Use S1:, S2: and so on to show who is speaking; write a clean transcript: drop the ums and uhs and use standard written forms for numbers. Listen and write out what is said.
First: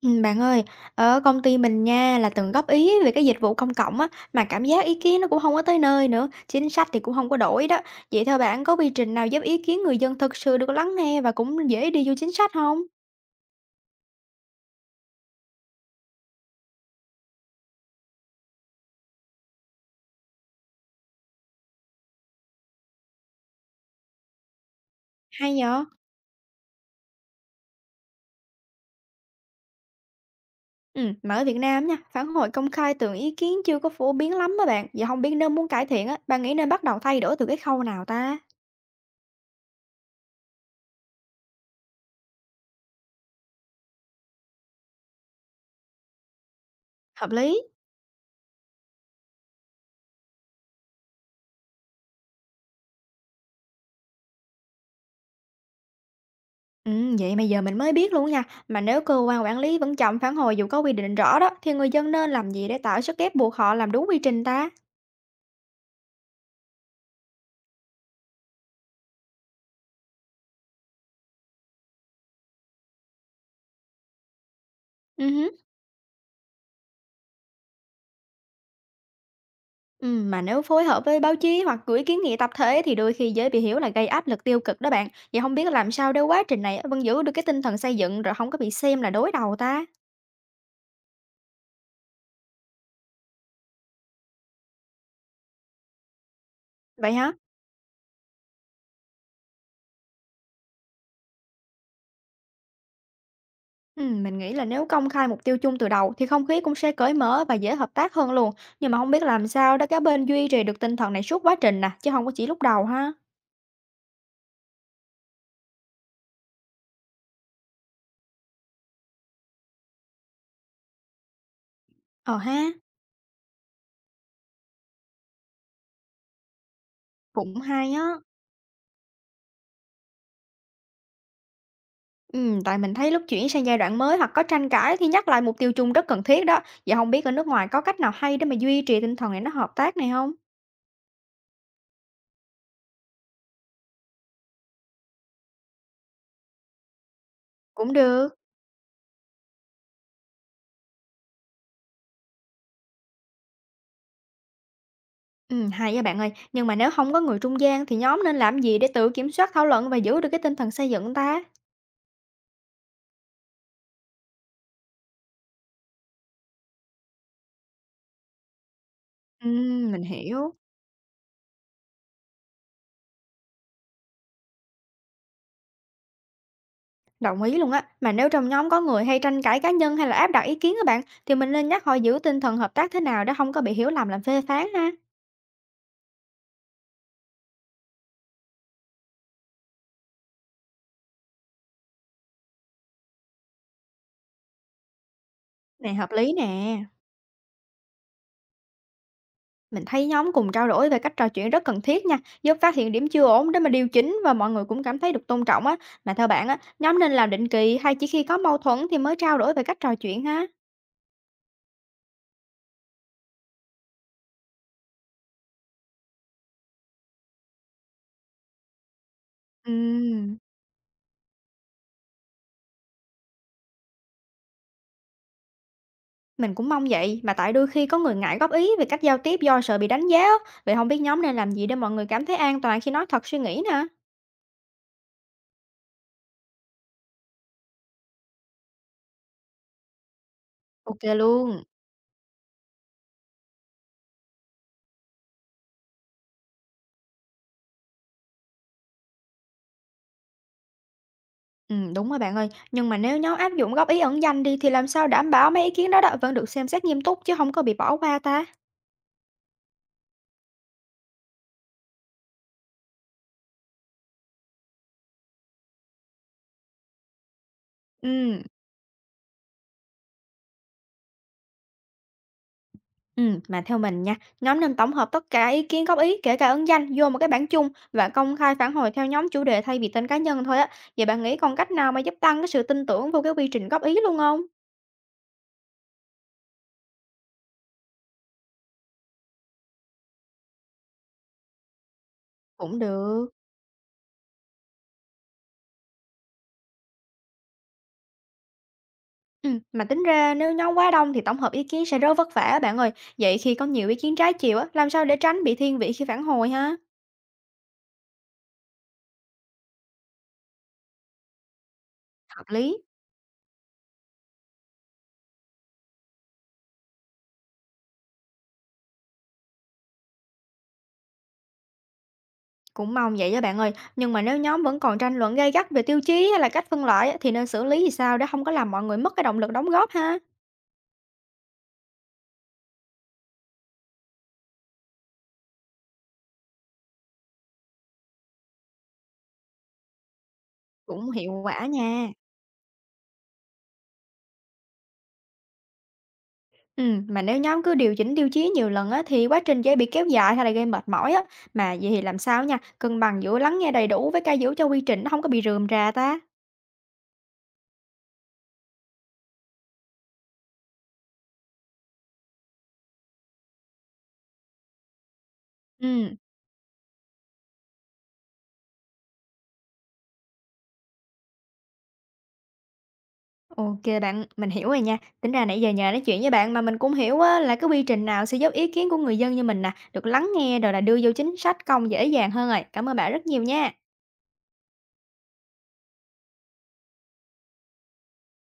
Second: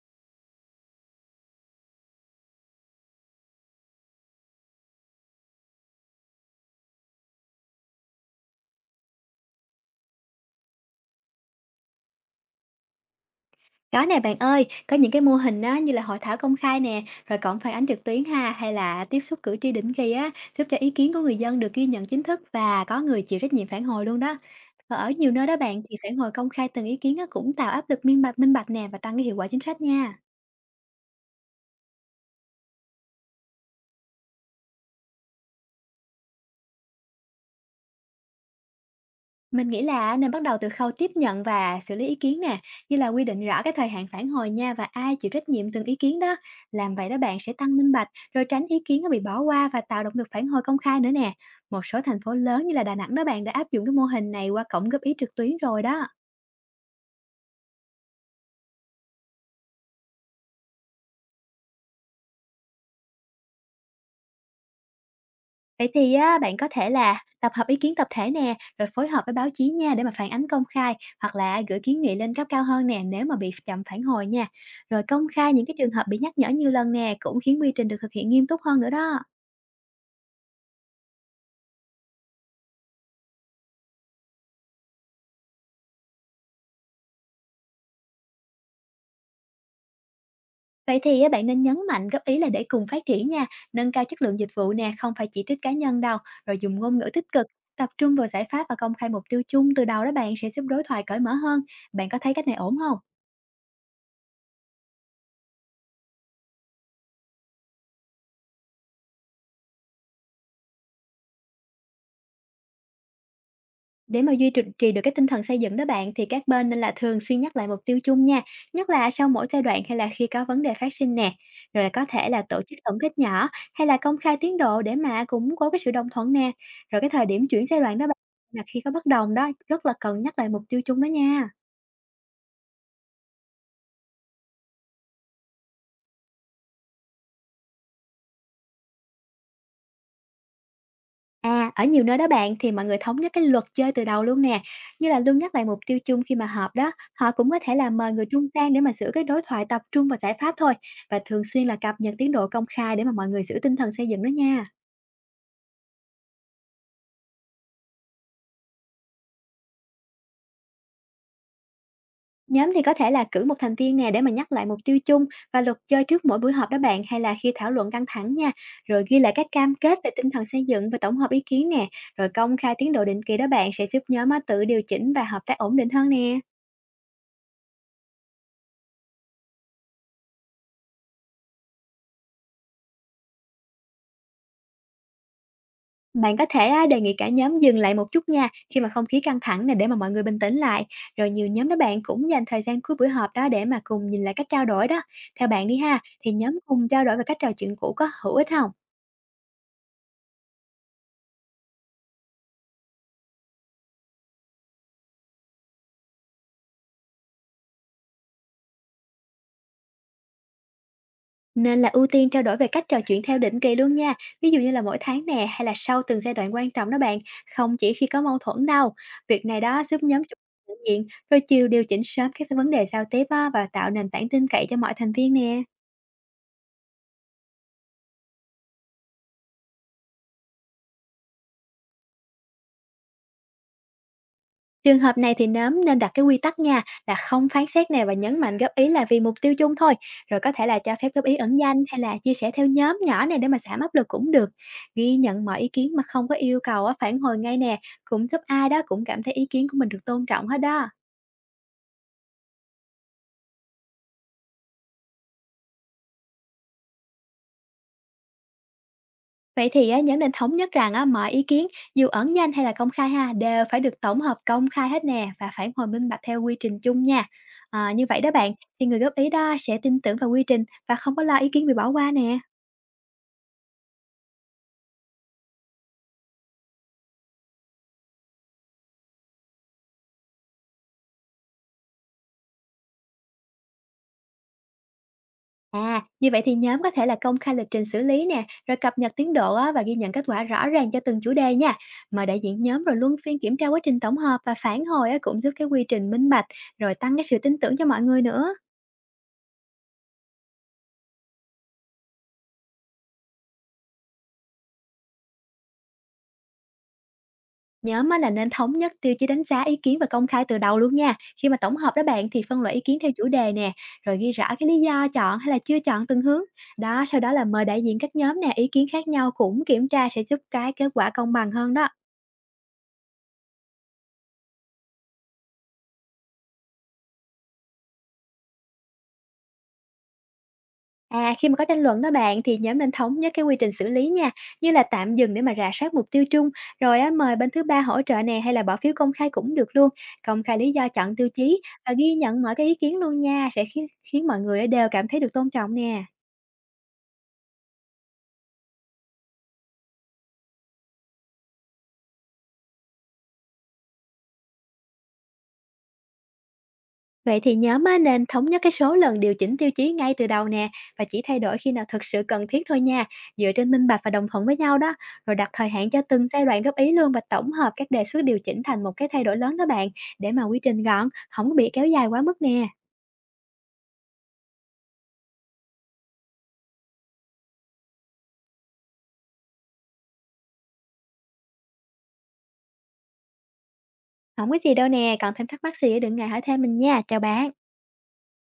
S1: Bạn ơi, ở công ty mình nha là từng góp ý về cái dịch vụ công cộng á mà cảm giác ý kiến nó cũng không có tới nơi nữa, chính sách thì cũng không có đổi đó. Vậy theo bạn có quy trình nào giúp ý kiến người dân thực sự được lắng nghe và cũng dễ đi vô chính sách không?
S2: Có nè bạn ơi, có những cái mô hình á, như là hội thảo công khai nè, rồi cộng phản ánh trực tuyến ha, hay là tiếp xúc cử tri định kỳ á, giúp cho ý kiến của người dân được ghi nhận chính thức và có người chịu trách nhiệm phản hồi luôn đó. Và ở nhiều nơi
S1: Hay
S2: đó bạn
S1: nhở?
S2: thì phản hồi công khai từng ý kiến á, cũng tạo áp lực minh bạch nè và tăng cái hiệu quả chính sách nha.
S1: Ừ, mà ở Việt Nam nha, phản hồi công khai từ ý kiến chưa có phổ biến lắm á bạn. Vậy không biết nếu muốn cải thiện á, bạn nghĩ nên bắt đầu thay đổi từ cái khâu nào ta?
S2: Mình nghĩ là nên bắt đầu từ khâu tiếp nhận và xử lý ý kiến nè, như là quy định rõ cái thời hạn phản hồi nha và ai chịu trách nhiệm từng ý kiến đó. Làm vậy đó
S1: Hợp
S2: bạn sẽ
S1: lý.
S2: tăng minh bạch, rồi tránh ý kiến nó bị bỏ qua và tạo động lực phản hồi công khai nữa nè. Một số thành phố lớn như là Đà Nẵng đó bạn đã áp dụng cái mô hình này qua cổng góp ý trực tuyến rồi đó.
S1: Vậy mà giờ mình mới biết luôn nha. Mà nếu cơ quan quản lý vẫn chậm phản hồi dù có quy định rõ đó, thì người dân nên làm gì để tạo sức ép buộc họ làm đúng quy trình ta?
S2: Vậy thì á, bạn có thể là tập hợp ý kiến tập thể nè, rồi phối hợp với báo chí nha để mà phản ánh công khai hoặc là gửi kiến nghị lên cấp cao hơn nè nếu mà bị chậm phản hồi nha. Rồi công
S1: Ừ hứ.
S2: khai những cái trường hợp bị nhắc nhở nhiều lần nè cũng khiến quy trình được thực hiện nghiêm túc hơn nữa đó.
S1: Mà nếu phối hợp với báo chí hoặc gửi kiến nghị tập thể thì đôi khi dễ bị hiểu là gây áp lực tiêu cực đó bạn. Vậy không biết làm sao để quá trình này vẫn giữ được cái tinh thần xây dựng rồi không có bị xem là đối đầu ta?
S2: Vậy thì á, bạn nên nhấn mạnh góp ý là để cùng phát triển nha, nâng cao chất lượng dịch vụ nè, không phải chỉ trích cá nhân đâu, rồi dùng ngôn ngữ
S1: Vậy
S2: tích
S1: hả?
S2: cực, tập trung vào giải pháp và công khai mục tiêu chung từ đầu đó bạn sẽ giúp đối thoại cởi mở hơn. Bạn có thấy cách này ổn không?
S1: Mình nghĩ là nếu công khai mục tiêu chung từ đầu thì không khí cũng sẽ cởi mở và dễ hợp tác hơn luôn. Nhưng mà không biết làm sao để các bên duy trì được tinh thần này suốt quá trình nè, chứ không có chỉ lúc đầu ha.
S2: Để mà duy trì trì được cái tinh thần xây dựng đó bạn thì các bên nên là thường xuyên nhắc lại mục tiêu chung nha, nhất là sau mỗi giai đoạn hay là khi có vấn đề phát sinh nè. Rồi là có thể
S1: Ờ
S2: là tổ
S1: ha.
S2: chức tổng kết nhỏ hay là công khai tiến độ để mà củng cố cái sự đồng thuận nè. Rồi cái thời điểm
S1: Cũng
S2: chuyển giai
S1: hay
S2: đoạn đó
S1: á.
S2: bạn là khi có bất đồng đó rất là cần nhắc lại mục tiêu chung đó nha.
S1: Tại mình thấy lúc chuyển sang giai đoạn mới hoặc có tranh cãi thì nhắc lại mục tiêu chung rất cần thiết đó. Vậy không biết ở nước ngoài có cách nào hay để mà duy trì tinh thần này nó hợp tác này không?
S2: À, ở nhiều nơi đó bạn thì mọi người thống nhất cái luật chơi từ đầu luôn nè, như là luôn nhắc lại mục tiêu chung khi mà họp đó, họ cũng có thể là
S1: Cũng
S2: mời người
S1: được.
S2: trung gian để mà giữ cái đối thoại tập trung vào giải pháp thôi và thường xuyên là cập nhật tiến độ công khai để mà mọi người giữ tinh thần xây dựng đó nha.
S1: Hay á bạn ơi. Nhưng mà nếu không có người trung gian thì nhóm nên làm gì để tự kiểm soát thảo luận và giữ được cái tinh thần xây dựng ta?
S2: Nhóm thì có thể là cử một thành viên nè để mà nhắc lại mục tiêu chung và luật chơi trước mỗi buổi họp đó bạn hay là khi thảo luận căng thẳng nha, rồi ghi lại các cam kết
S1: Mình
S2: về tinh thần
S1: hiểu.
S2: xây dựng và tổng hợp ý kiến nè, rồi công khai tiến độ định kỳ đó bạn sẽ giúp nhóm á tự điều chỉnh và hợp tác ổn định hơn nè.
S1: Đồng ý luôn á. Mà nếu trong nhóm có người hay tranh cãi cá nhân hay là áp đặt ý kiến các bạn, thì mình nên nhắc họ giữ tinh thần hợp tác thế nào để không có bị hiểu lầm làm phê phán ha?
S2: Bạn có thể á, đề nghị cả nhóm dừng lại một chút nha khi mà không khí căng thẳng này để mà mọi người bình tĩnh lại. Rồi nhiều nhóm đó bạn cũng dành thời gian cuối buổi họp đó để mà cùng nhìn lại cách trao đổi đó. Theo bạn đi
S1: Này
S2: ha,
S1: hợp
S2: thì
S1: lý
S2: nhóm
S1: nè.
S2: cùng trao đổi về cách trò chuyện cũ có hữu ích không?
S1: Mình thấy nhóm cùng trao đổi về cách trò chuyện rất cần thiết nha, giúp phát hiện điểm chưa ổn để mà điều chỉnh và mọi người cũng cảm thấy được tôn trọng á. Mà theo bạn á, nhóm nên làm định kỳ hay chỉ khi có mâu thuẫn thì mới trao đổi về cách trò chuyện ha?
S2: Nên là ưu tiên trao đổi về cách trò chuyện theo định kỳ luôn nha. Ví dụ như là mỗi tháng nè hay là sau từng giai đoạn quan trọng đó bạn, không chỉ khi có mâu thuẫn đâu. Việc này đó giúp nhóm
S1: Ừm.
S2: động nhận diện rồi điều chỉnh sớm các vấn đề giao tiếp á, và tạo nền tảng tin cậy cho mọi thành viên nè.
S1: Mình cũng mong vậy, mà tại đôi khi có người ngại góp ý về cách giao tiếp do sợ bị đánh giá á. Vậy không biết nhóm nên làm gì để mọi người cảm thấy an toàn khi nói thật suy nghĩ nè?
S2: Trường hợp này thì nhóm nên đặt cái quy tắc nha, là không phán xét nè và nhấn mạnh góp ý là vì mục tiêu chung thôi, rồi có thể là cho
S1: Ok
S2: phép góp ý
S1: luôn.
S2: ẩn danh hay là chia sẻ theo nhóm nhỏ này để mà giảm áp lực cũng được. Ghi nhận mọi ý kiến mà không có yêu cầu á, phản hồi ngay nè, cũng giúp ai đó cũng cảm thấy ý kiến của mình được tôn trọng hết đó.
S1: Ừ, đúng rồi bạn ơi, nhưng mà nếu nhóm áp dụng góp ý ẩn danh đi thì làm sao đảm bảo mấy ý kiến đó vẫn được xem xét nghiêm túc chứ không có bị bỏ qua ta?
S2: Vậy thì á, nhóm nên thống nhất rằng á, mọi ý kiến dù ẩn danh hay là công khai ha đều phải được tổng hợp công khai hết nè và phản hồi minh bạch theo quy trình chung nha. À, như vậy đó
S1: Ừ.
S2: bạn thì người góp ý đó sẽ tin tưởng vào quy trình và không có lo ý kiến bị bỏ qua nè.
S1: Mà theo mình nha, nhóm nên tổng hợp tất cả ý kiến góp ý, kể cả ẩn danh vô một cái bảng chung và công khai phản hồi theo nhóm chủ đề thay vì tên cá nhân thôi á. Vậy bạn nghĩ còn cách nào mà giúp tăng cái sự tin tưởng vô cái quy trình góp ý luôn không?
S2: À, như vậy thì nhóm có thể là công khai lịch trình xử lý nè, rồi cập nhật tiến độ á, và ghi nhận kết quả rõ ràng cho từng chủ đề nha. Mời đại diện
S1: Cũng
S2: nhóm rồi luân
S1: được.
S2: phiên kiểm tra quá trình tổng hợp và phản hồi á, cũng giúp cái quy trình minh bạch, rồi tăng cái sự tin tưởng cho mọi người nữa.
S1: Mà tính ra nếu nhóm quá đông thì tổng hợp ý kiến sẽ rất vất vả á bạn ơi. Vậy khi có nhiều ý kiến trái chiều á, làm sao để tránh bị thiên vị khi phản hồi ha?
S2: Nhóm á, là nên thống nhất tiêu chí đánh giá ý kiến và công khai từ đầu luôn nha. Khi mà tổng hợp đó bạn thì
S1: Hợp
S2: phân loại
S1: lý.
S2: ý kiến theo chủ đề nè, rồi ghi rõ cái lý do chọn hay là chưa chọn từng hướng. Đó, sau đó là mời đại diện các nhóm nè, ý kiến khác nhau cũng kiểm tra sẽ giúp cái kết quả công bằng hơn đó.
S1: Cũng mong vậy đó bạn ơi. Nhưng mà nếu nhóm vẫn còn tranh luận gay gắt về tiêu chí hay là cách phân loại á, thì nên xử lý thì sao để không có làm mọi người mất cái động lực đóng góp ha?
S2: À, khi mà có tranh luận đó bạn thì nhóm nên thống nhất cái quy trình xử lý nha, như là tạm dừng để mà rà soát mục tiêu chung, rồi á, mời bên thứ ba hỗ trợ nè hay là bỏ phiếu công khai cũng được luôn. Công khai lý do
S1: Cũng
S2: chọn tiêu
S1: hiệu
S2: chí
S1: quả
S2: và
S1: nha.
S2: ghi nhận mọi cái ý kiến luôn nha, sẽ khiến khiến mọi người á đều cảm thấy được tôn trọng nè.
S1: Ừ mà nếu nhóm cứ điều chỉnh tiêu chí nhiều lần á, thì quá trình dễ bị kéo dài hay là gây mệt mỏi á. Mà vậy thì làm sao nha, cân bằng giữa lắng nghe đầy đủ với cái giữ cho quy trình nó không có bị rườm rà ta?
S2: Vậy thì nhóm á, nên thống nhất cái số lần điều chỉnh tiêu chí ngay từ đầu nè và chỉ thay đổi khi nào thực sự cần thiết thôi nha, dựa trên minh bạch và đồng thuận với nhau đó, rồi đặt thời hạn cho
S1: Ừ,
S2: từng giai đoạn góp ý luôn và tổng hợp các đề xuất điều chỉnh thành một cái thay đổi lớn đó bạn, để mà quy trình gọn, không có bị kéo dài quá mức nè.
S1: ok bạn, mình hiểu rồi nha. Tính ra nãy giờ nhờ nói chuyện với bạn mà mình cũng hiểu á, là cái quy trình nào sẽ giúp ý kiến của người dân như mình nè, được lắng nghe rồi là đưa vô chính sách công dễ dàng hơn rồi. Cảm ơn bạn rất nhiều nha.
S2: Không có gì đâu nè, còn thêm thắc mắc gì á, đừng ngại hỏi thêm mình nha, chào bạn.